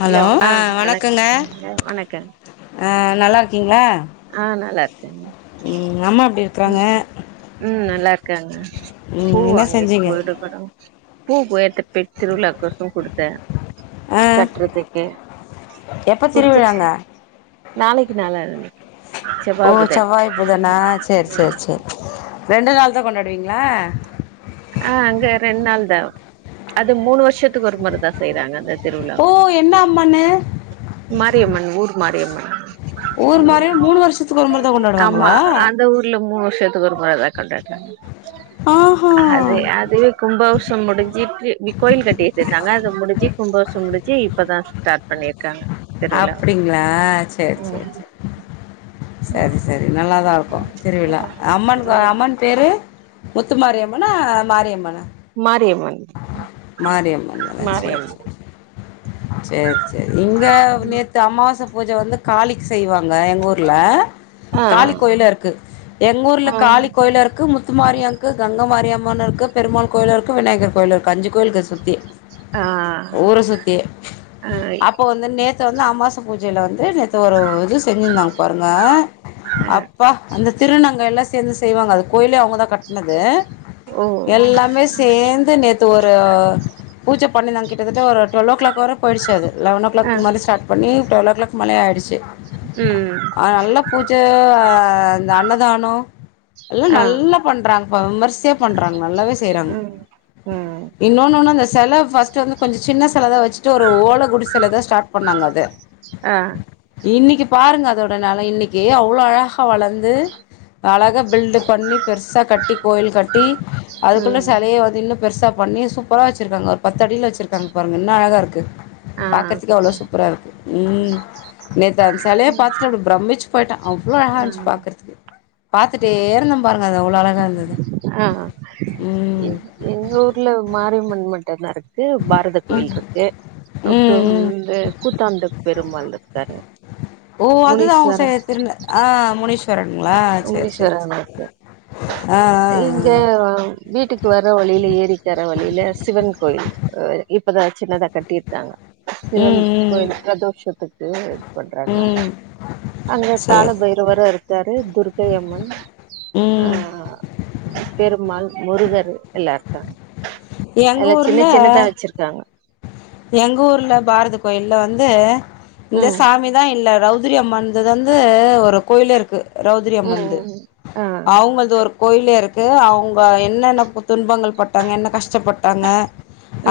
Hello ஆ வணக்கங்க ஆ நல்லா இருக்கீங்களா ஆ நல்லா இருக்கேங்க ம் அம்மா எப்டி இருக்கறாங்க ம் நல்லா இருக்காங்க ம் என்ன பூவாங்க செஞ்சீங்க இப்போடுப்புறம் பூவ எடுத்துடு போய் திருவிழாக்கு கோசோ குடுத்தே ஆ கட்டுறதுக்கு எப்போ குடுத்துட்டு திருவிழாங்க நாளைக்கி நாளான் அன்னைக்கி ஓ செவ்வாய் புதனா சேரி சேரி சேரி ரெண்டு நாள் தா கொண்டாடுவீங்களா ஆ அங்க ரெண்டு நாள் தா அது மூணு வருஷத்துக்கு ஒரு முற தா செய்யுறாங்க அந்த திருவிழாவ ஓ என்ன அம்மனு மாரியம்மன் ஊர் மாரியம்மன் ஊர் மாறியே மூணு வருஷத்துக்கு ஒரு முறை தான் ஆமா கொண்டாடுவாங்களா அந்த ஊர் இல்ல மூணு வருஷயத்துக்கு ஒரு முறதா கொண்டாடுறாங்க ஆ ஹா அது அது கும்பகோஷம் முடிஞ்சு க்கு கோவில் கட்டி ருந்தாங்க அத முடிஞ்சு கும்பகோஷம் முடிஞ் ச்சி இப்பதா ஸ்டார்ட் பண்ணிருக்காங்க திருவிழா அப்டிங்களா சேரி சேரி ம் சேரி சரி சரி நல்லாதா இருக்கு திருவிழா அம்மன் வரா அம்மன் பேரு முத்துமாரியம்மனா மாரியம்மனா மாரியம்மன் மாரியம்மன் தான சேரி மாரியம்மன் சேரி சேரி சேரி இங்க நேத்து அமாவாச பூஜ வந்து காளிக்கு செய்வாங்க எங்க ஊர்ல ஆ காளி கோயில இருக்கு எங்க ஊர்ல ஆ காளி கோயிலு இருக்கு முத் முத்து மாரியாக்கு கங்க மாரியம்மன்னு இருக்கு பெருமாள் கோயில் இருக்கு விநாயகர் கோயில் இருக்கு அஞ்சு கோயிலுக்கு சுத்தி ஆ ஊர சுத்தி ஆ அப்போ வந்து நேத்து வந்து அம்மாஸ் பூஜேல வந்து நேத்து ஒரு இது செஞ்சிருந்தாங்க பாருங்க ஆ அப்பா அந்த திருநங்க எல்லாஸ் சேந்து செய்வாங்க அது கோயிலே அவுங்க தா கட்டினது ஓ எல்லாமே சேந்து ந்து நேத்து ஒரு பூஜ பண்ணினாங்க கிட்டத்தட்ட ஒரு டுவெல்லோ க்ளாக் வர போயிடுச்சு அது லெவன்லோ க்ளாக் ஆ மேல ஸ்டார்ட் பண்ணி டுவெல்லோ க்ளாக் மேல ஆயிடுச்சு ம் ஆ நல்ல பூஜ அ இந்த அன்னதானோ எல்லா ஆ நல்லா பண்றாங்க விமர்சையா பண்றாங்க நல்லாவே செய்றாங்க ம் ம் இன்னொன்று ஒன்று அந்த செல ஃபஸ்ட்டு வந்து கொஞ்சோ சின்ன செலதா வச்சுட்டு ஒரு ஓலகுடி செல தா ஸ்டார்ட் பண்ணாங்க அது அ இன்னைக்கி பாருங்க அதோட நெல இன்னைக்கி அவ்ளோ அழகா வளந்து அழகா பில்டு பண்ணி பெருசா கட்டி கோயில் கட்டி அதுக்குள்ள ம் செலய வ இன்னு பெருசா பண்ணி சூப்பரா வச்சிருக்காங்க ஒரு பத்து அடில வச்சிருக்காங்க பாருங்க இன்னா அழகாருக்கு ஆ ஆ பாக்கறதுக்கே அவ்ளோ சூப்பராருக்கு ம் நேத்து அந்த செலைய பாத்துட்டு அப்டி பிரமிச்சு போயிட்டே அவ்ளோ அழகாஞ்ச்சி பாக்றதுக்கு பாத்துட்டேருந்தே பாரு அது அவ்ளோ அழகா இருந்துது ஆ ம் எங்க ஊர்ல மாரியம்மன் மட்டதா இருக்கு பாரத கோயில்ர்க்கு அப்பறோ ம் ம் இந்த கூத்தாண்ட பெருமாள் ருக்காரு ஓ அதுதா அவங்க முனிஸ்வர சை திருநெ ஆ முனீஸ்வரன்களா சேரி சேரி முனீஸ்வரன் சேரி இருக்கு ஆ ஆ அ அ வீட்டுக்கு வர வழில ஏரிக்கர வழில சிவன் கோயில் அ இப்பதா சின்னதா கட்டிருக்காங்க சிவன் ம் ம் கோயில் பிரதோஷத்துக்கு இது பண்றாங்கலா ம் அங்க கால சேரி பைரவரு இருக் கு துர்கையம்மன் அ ம் பெருமாள் முருகரு எல்லா இருக்காங்க எங்க எலா சின்ன சின்னதா வச் ச்சிருக்காங்க எங்கூர்ல பாரத கோயில்ல வந்து இந்த ம் சாமிதா இல்ல ரௌத்திரி அம்மன் அது வந்து ஒரு கோவிலிருக்கு ரௌதிரி அம்மன்து ம் ஆ அவுங்களது ஒரு கோயிலருக்கு அவுங்க என்னன்ன பொ துன்பங்கள் பட்டாங்க என்ன கஷ்டப்பட்டாங்க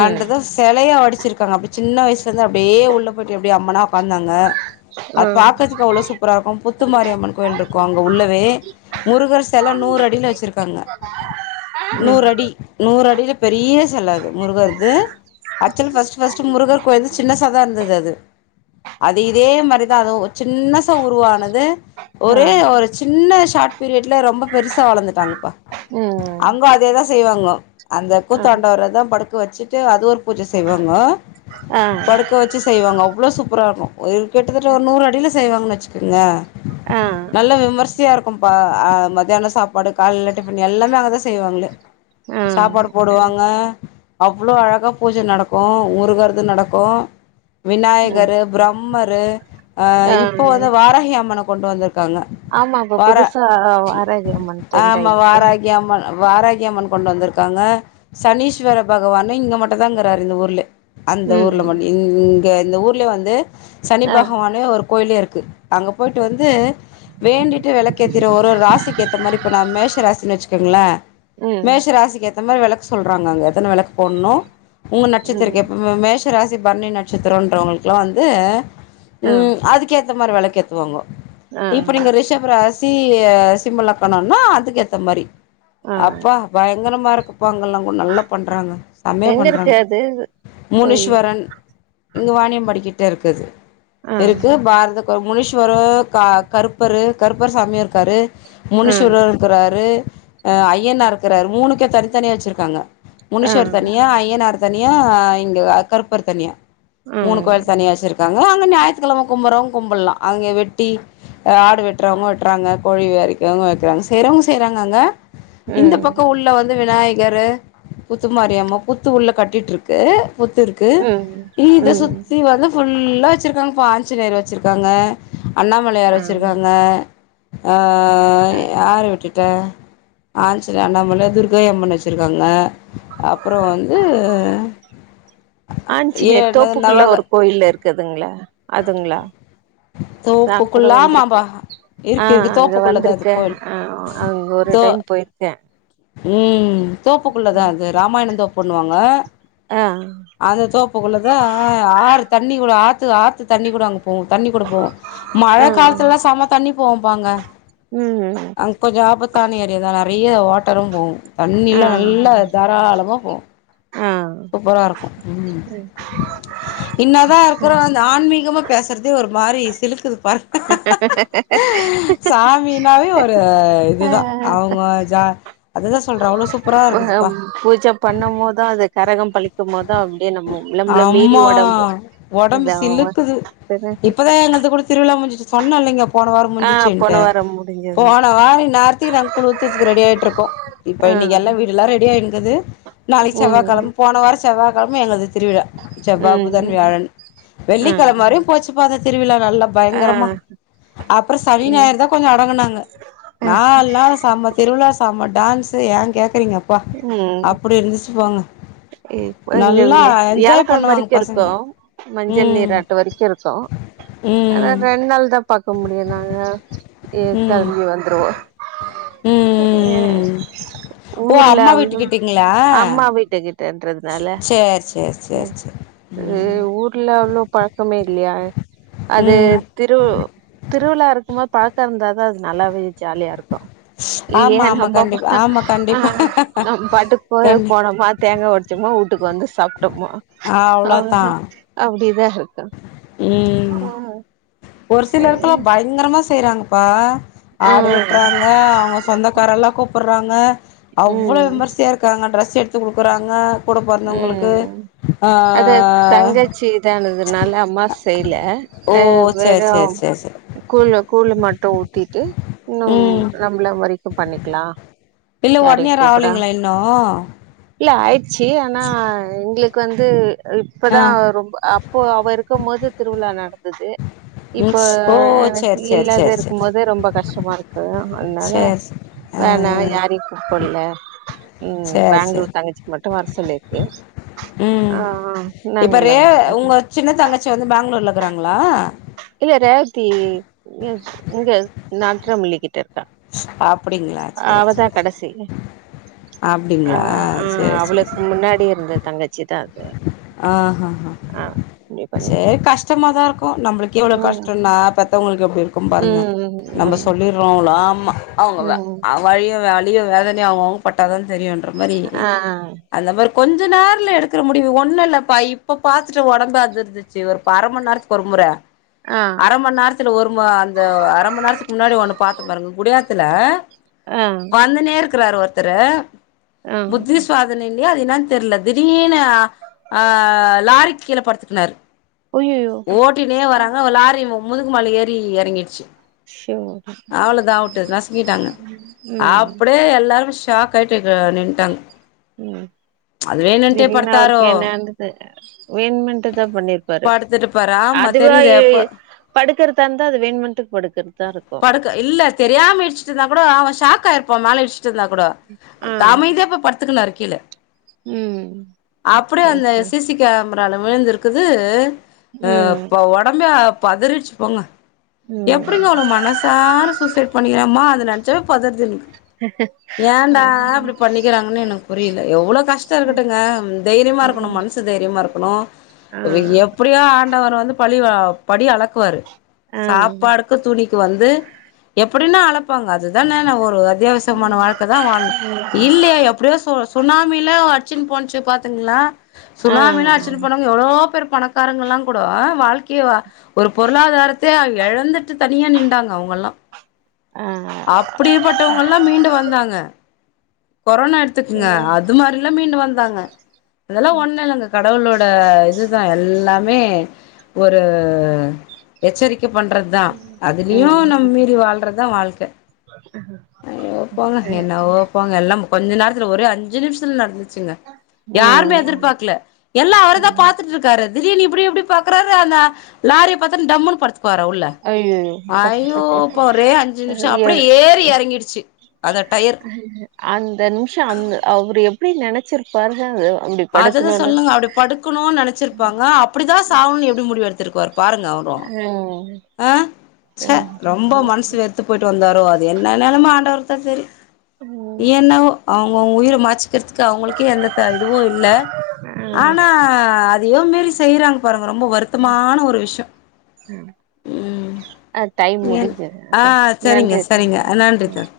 ம் அன்ரத செலையா வடிச்சிருக்காங்க அப்டி சின்ன வயசுலருந்து அப்டியே உள்ள போய்ட்டு அப்டி அம்மனா ஒக்காந்தாங்க அது ஆ பாக்கறதுக்கு அவ்ளவு சூப்பராருக்கு புத்துமாரியம்மன் கோயிலிருக்கு அங்க உள்ளவே முருகர் செல நூறு அடில வச்சிருக்காங்க ம் நூறு அடி நூறு அடில பெரிய செலது முருகர்து ஆக்சுவல் ஃபஸ்ட் ஃபஸ்டு முருகர் கோயில்ந்து சின்ன சாதா இருந்தது அது இதே மாதிரிதா அதும் ஒரு சின்னசா உருவானது ஆ ஒரே ஒரு சின்ன ஷாட் பீரியட்ல ரொம்ப பெருசா வளர்ந்துட்டாங்கப்பா ம் அங்க அதேதா செய்வாங்க அந்த கூத்தாண்டவரதா படுக்க வச்சுட்டு அது ஒரு பூஜ செய்வாங்க ஆ படுக் க்க வச்சு செய்வாங்க அவ்ளோ சூப்பராருக்கு ஒரு கிட்டத்தட்ட ஒரு நூறு அடில செய்வாங்கனு வச்சுக்கோங்க ஆ ஆ நல்ல விமர்சையாருக் குபா அ மத்ததியானோ சாப்பாடு காலைல டிஃபன் எல்லாமே அங்கதா செய்வாங்க ஆ சாப்பாடு போடுவாங்க அவ்ளோ அழகா பூஜ நடக்கு முருகர்து நடக்கு ஆ விநாயகரு பிரம்மரு ஆ இப்போ வந்து வாராகி அம்மன கொண்டு வந்து ர்க்காங்க ஆமா இப்ப வார புதுசா வாராகி அம்மன் ட்ரெண்ட் ஆமா ஆயினுக்குதானே வாரகி அம்ம வாரகி அம்மன் கொண்டு வந்திருக்காங்க சனீஸ்வர பகவானுஇங்க மட்டுதாங்கிறாரு இந்த ஊர்ல அந்த ஊர்ல ஒன்டியு ம் இங்க இந்த ஊர்ல வந்து சனி ஆ பகவானு ஒரு கோயிலேருக்கு அங்க போயிட்டு வந்து வேண்டிட்டு வெளக்கேத்திருவொ ஒரு ராசிக்கு ஏத்த மாரி இப்போ நா மேஷ ராசினு வச்சுக்கோங்ளே ம் மேஷ ராசிக்கு ஏத்த மாரி வெளக்கு சொல்றாங்க அங்க எத்தன வெளக்கு போட்ணு ஒங்க நட்சத்திரொ ம் கேப்பாங்க மேஷ ராசி பரணி நட்சத்திரன்றவங்களுக்கெல்லா வந்து ஆ ம் அதுக் கேத்த மாரி வெளக்கேத்துவாங்கோ ஆ இப்ப நீங்க ரிஷ் ப ராசி சிம்மலக்கணனா அதுக்கேத்த மாரி ஆ அப்பா பயங்கரமாருக்குப்பாங்கல்லா கூட நல்லா பண்றாங்க செமையா எங்க இருக்கு பண்றாங்க அது கோயிலு முனிஷ்வர இங் இங்கு வானியம்பாடிக்கிட்டேருக்குது ஆ இருக்கு பாரத ஒரு முனீஸ்வரு க கருப்பரு கருப்பர் சாமியு இருக்காரு ஆ முனிஷ்வரர் இருக்கிறாரு அ அய்யனார் இருக்கறாரு மூணுக்கே தனித்தனியா வச்சிர்க்காங்க ஆ முனிஷ்வர் தனியா அய்யனார் தனியா இங்க கருப்பர் தனியா ஆ மூணு ம் கோயில் தனியாச்சுருக்காங்க அங்க ஞாயித்துக்கெழம கும்புடறவங்க கும்புலா அங்க வெட்டி ஆடு வெட்டுறவங்க வெட்டுறாங்க கோழி வி அறுக்கிறவங்க அறுக்கறாங்க செய்றவங்க செய்றாங்க அங்க இந்த பக்கம் உள்ள வந்து விநாயகரு முத்துமாரியாம்ம புத்து உள்ள கட் டிட்டு இருக்கு புத்து இருக்கு ம் இத ம் சுத்தி வந்து ஃபுல்லா வச்சிருக்காங்கப்ப ஆஞ்சுநேயர் வச்சிருக்காங்க அண்ணாமலையார் ஆ வச்சிருக்காங்க ஆ யார விட்டுட்டா ஆஞ்சுனோயர் அண்ணாமலை துர்கா அம்மன் வச்சிருக்காங்க அப்றம் வந்து ஏ ஆஞ்சுனேயர் என்னது தோப்புக்குள்ள நவக ஒரு கோயில்ல இருக்குதுங்களா அதுங்களா நா கூட தோப்புக்குள்ளா மாம்பா வந்துருக்கே ஆ இருக்கு இருக்கு அங்க தோப்புக்குள்ளதா அது வந்திருக்கே கோயில் அ ஆ ஒரு தோ டைம் போயிருக்கே ம் தோப்புக்குள்ளதா அது ராமாயணம் தோப்புண்ணுவாங்க அ அந்த தோப்புக்குள்ள தா ஆ ஆறு தண்ணி கூட ஆத்து ஆத்து தண்ணி கூட அங்கே போவு தண்ணி கொடுபோவு ஆ மழை காலத்துல எல்லா செம தண்ணி போவு பா அங்க ம் அங்க கொஞ்சோ ஆபத்தான ஏரியாதா நெறைய வாட்டரு போவு தண்ணியலா ஆ நல்லா தாராளமா போவு ஆ சூப்பரா இருக்கு ம் இன்னதா இருக்கிற வந் இந்த ஆன்மீகமா பேசுறதே ஒரு மாரி சிலுக்குது பார் [inaudible] சாமினாவே ஒரு இதுதா அவங்க ஜா அதுதா சொல்றே அவ்ளோ சூப்பரா இருக்குதுப்பா பண்ணம்போதுதா அது கரகம் பழிக்கும்போதுதா அப்டியே நம்ம நம்மள மீறி அம்மா ஒடம்பு உடம்பு இதாவு சிலுக்குது இப்பதா எங்களுக்கு குடு திருவிழா முஞ்சிச்சுனு சொன்ன இல்லைங்க போன வாரோ ஆ போன முஞ்சுச்சுனுடு வாரம் முடிஞ்சது போன வார இன் நேரத் கி வாங்கி ‌ குழிச்சத்துக்கு ரெடி ஆயிட்டு இருக்கோ இப்ப ஆ இன்னைக்கு எல்லா வீடு எல்லா ரெடி ஆய இருந்தது நாளைக்கு ம் செவ்வாகெழம போன வாரோ செவ்வாய்கெழம எங்களுக்கு திருவிழா செவ்வா புதன் வியாழன் வெள்ளிகெழம ம் வரையு போச்சு பா அந்த திருவிழா நல்லா ஆ ஆ பயங்கரமா அப்றோ சனி ஞாயர் தா கொஞ்சோ அடங்குனாங்க நாலு நாள் செம்ம திருவிழா செம்ம டான்ஸ் ஏ கேக்றீங்க ம் ம் நல்லா பஞ்சமி என்ஜாய் வியழைக்கிழம பண்ணுவாங்க வரைக்கு இருக்கு பசங்க மஞ்சள் ம் நீர் ஆட்டு வரைக்கு இருக்கு ஆன ம் ரெண் என்னால் தா பாக்க முடியு நாங்க ஏ ம் ம் கோளம்பி வந்டுவோ ம் அ எ ம் ஓ அம்மா கிலழு வீட்டுக்கிட்டீங்களா அம்மா வீட்டு கிட்டன்றதுனால சேர் சேர் சேர் சேர் ம் ஊர்ல அவ்ளோ பழக்கமே இல்லையா அது ம் திரு திருவிழா இருக்கும்போது பாக்க இருந்தாதா அது நல்லாவே ஜாலியா இருக்கு ஆமா இல்லையா ஆமா ரொம்ப கண்டிப்பா ஆமா ஆ கண்டிப்பா நம் பாட்டுக்கு கோயிலுக்கு கண்டி போனோமா தேங்கா ஒடச்சோமா வுட்டுக்கு வந்து சாப்பு சபுட்டமா அவ்ளோதா அவ அப்டிதா இருக்கு ம் ஆ ஒரு சில எடத்தில சரி பயங்கரமா செய்றாங்கப்பா ஆ ஆடு வெட்டுறாங்க அவுங்க சொந்தக்கார எல்லா கூப்பிறாங்க அவ்ளோ ம் விமர்சையா இருக்காங்க டிரெஸ் எடுத்து கொடுக்குறாங்க ம் அத தங்கச்சி இதானதுனால அம்மா செய்ல ஓ ஆ சேர் வெறு சேர் சேர் சேர் கூல கூலு மட்டு ஊத்திட்டு இன்னு ம் நம்மள வரைக்கு பண்ணிக்கலா இல்ல ஓன் யாரையு இயர் கூப்படா ஆவலங்களா இன்னு இல்ல ஆயிடுச்சு ஆனா எங்களுக்கு வந்து ஆ இப்பதா ரொம்ப அப்போ அவ இருக்கு போது திருவிழா நடந்தது ம் இப்போ ஓ எனக்கு சேர் சேர் இல்லாத சேர் இருக்கு சேர் போது ரொம்ப கஷ்டமா இருக்கு அதனால சேர் ஆ வேணா யாரையு கூப்பில்ல ம் சேர் சேர் பேங்களூர் தங்கச்சிக்கு மட்டு வர சொல்லி இருக்கு ம் ஆ ஆ இப்ப ரே இந்தாங்க உங்க [unintelligible] சின்ன தங்கச்சி வந்து பெங்களூரில இருக்கிறாங்களா இல்ல ரேவத்தி இங்க நாத்தரமல்லிக்கிட்ட இருக்கா அப்டிங்களா சேர் அவதா சேர் சேர் கடைசி ஆ அப்டிங்களா ஆ சேரி சேரி அவளுக்கு சேரி முன்னாடி இருந்த தங்கச்சி தா அது ஆ ஹ ஹ ஆ அப்டி பண்ணி செரி கஷ்டமாதா இருக்கு நம்மளுக்கு எவ்ளோ ம் கஷ்டனா பெத்தவங்களுக்கு எப்டி இருக்கு பாருங்க ம் நம்ம ம் சொல்லடுறோம்லமா அவங்கதா ம் அவங் வலியு வலியு வேதனையு அவங்கவங்கப்பட்டாதா தெரியுன்ற மாதிரி ஆ அந்த மாரி கொஞ்ச நேரல எடுக்கிற முடிவு ஒன்ன ப்லபா இப்ப பாத்துட்டு ஒடம்பு அதிருந்துச்சு ஒரு அரைமணி நேரத்துக்கு ஒருமுறை ஆ அரை மணி நேரத் துல ஒரு அந்த அரை மணி நேரத்துக்கு முன்னாடி ஒண்ணு பாத்த பாருங்க குடியாத்துல ஆ அந்தனே இருக்கிறார் ஒருத்தர் ஆ புத்தி சுவதீன இல்லையா அது என்னன்னு தெரியல திடீனு ஆ லாரி கீழ படுத்துக்குனரு அய்யையோ ஓட்டினே வராங்க லாரி முதுகு மேல ஏறி எறங்கிடுச்சு ச்சோ அவ்ளோத ஆவுட் நசங்கிட்டாங்க ம் அப்டியே எல்லாரு ஷாக் ஆயிட்டுன் நி ம் வேணுன்ட்டே திடீர்னு படுத்தாரோ அவருக்கு என்னது வேண்மென்ட்டு தா பண்ணிருப்பாரு பாடுத்துட்டு பற ஆமா அதுவா தெரியுது எ எப்ப படுக்கறதா இருந்தா அது வேண்முட்டு படுக்கிறதுதா இருக்கு க இல்ல தெரியாமயிடிச்சுட்டு இருந்தா கூட அவ ஷாக் ஆயி இருப்போ மேலேடிச்சுட்டு இருந்தா கூட ஆ அமைதியா போயி படுத்துக்குனாறு கீழே ம் அப்டியே எஸ் அந்த சார். சி சி கேமரால விழுந்திருக்குது ம் அ ஒடம்பே பதிரிச்சு போங்க ம் எப்டிங்க அவ்ளவு மனசு தானு சூசைட் பண்ணிக்கிறமா அதை நெனச்சவே பதருது எனக் ஓ கிறாங்கன்னு எனக்கு புரியல எவ்ளோ கஷ்டோ இருக்கட்டுங்க ம் தைரியமா இருக்கணு ம். மனசு தைரியமா இருக்கணு ஆ எப்ப டிடோ ஆண்டவரு வந்து பலிவ படி அளக்குவாரு ஆ சாப்பாடு க்க துணிக்கு வந்து எப்டின்னா அளப் பாங்க அதுதான ஒரு அத்தியாவசியமான வாழ்க்கை தா வாழணு இல்லையா எப்டியோ சுனாமியில அடிச்சுனு போனுச்சு பாத்துங்களா சுனாமியில அடிச்சுனு ஆ போன எவ்ளோ பேர் பணக்காரங்கள்ல்லா கூட வாழ்க்கைய ஒரு பொருளாதாரத்தே இழந்துட்டு தனியே நிண்டாங்க அவங்கல்லா ஆ. அப்டிப்பட்டவங்கல்லா மீண்டு வந்தாங்க கொரோனா எடுத்துக்குங்க எது? அது மாரி எல்லா மீண்டு வந்தாங்க அதெல்லா ஒன்ன இல்லங்க கடவுளோட இதுதா எல்லாமே ஒரு எச்சரிக்கை பண்றது தா அதுலயு நம்ம மீறி வாழ்றதா வாழ்க்கை ம்ஹூ ஐயோ போங்க என்னவோ போங்க எல்லாம் கொஞ்ச நேரத்துல ஒரே அஞ்சு நிம்ஷ்த்துல் நட்ந்துச்சுங்க யார்மே ம் எதுர்பாக்ல எல்லா அவுரதா பாத்துட்ருக்காரு திடீனு இப்புடி எப்புடி பாக்குறாரு அந்த லாரிய பாத்தன டம்முனு பட்த் பார உள்ள அய்யய்யோ அப்பா ஐயோப்பா ரே அஞ்சு நிம்ஷ அப்புடே ஏறி எறக் ஷி அந்த டயர் அந்த நிம்ஷ அந் அவ்ரு எப்டி நெனச்சிருப்பாருக வெவ் அததா சொல்லுங்க அப்டி படுக்குணு நெனச்சிருப்பாங்க அப்புடிதா சாவுனுன் எப்டி முடிவு எட்த்திருப்பாரு பாருங்க அவுர் அ அ ச்ச ரொம்ப மன்சு வெற்த்து போயிட்டு வந்தாறோ அது என்ன நெலம ஆண்டவருக்குதா தெரி ம் என்னவோ அவுங்கவுங் உயிர மாச்சிக்கற்துக்கு அவுங்களுக்கே எந்த த இதுவு இல்ல ஆ ஆனா அதுயோ மேரி செய்றாங் பாருங்க ரொம்ப வருத்தமான ஒரு விஷ்யோ அஹ டைம் ஏன் முடிஞ்சிது ஆ அத சரிங்க நன்றி சரிங்க நன்றி அத்த தோழி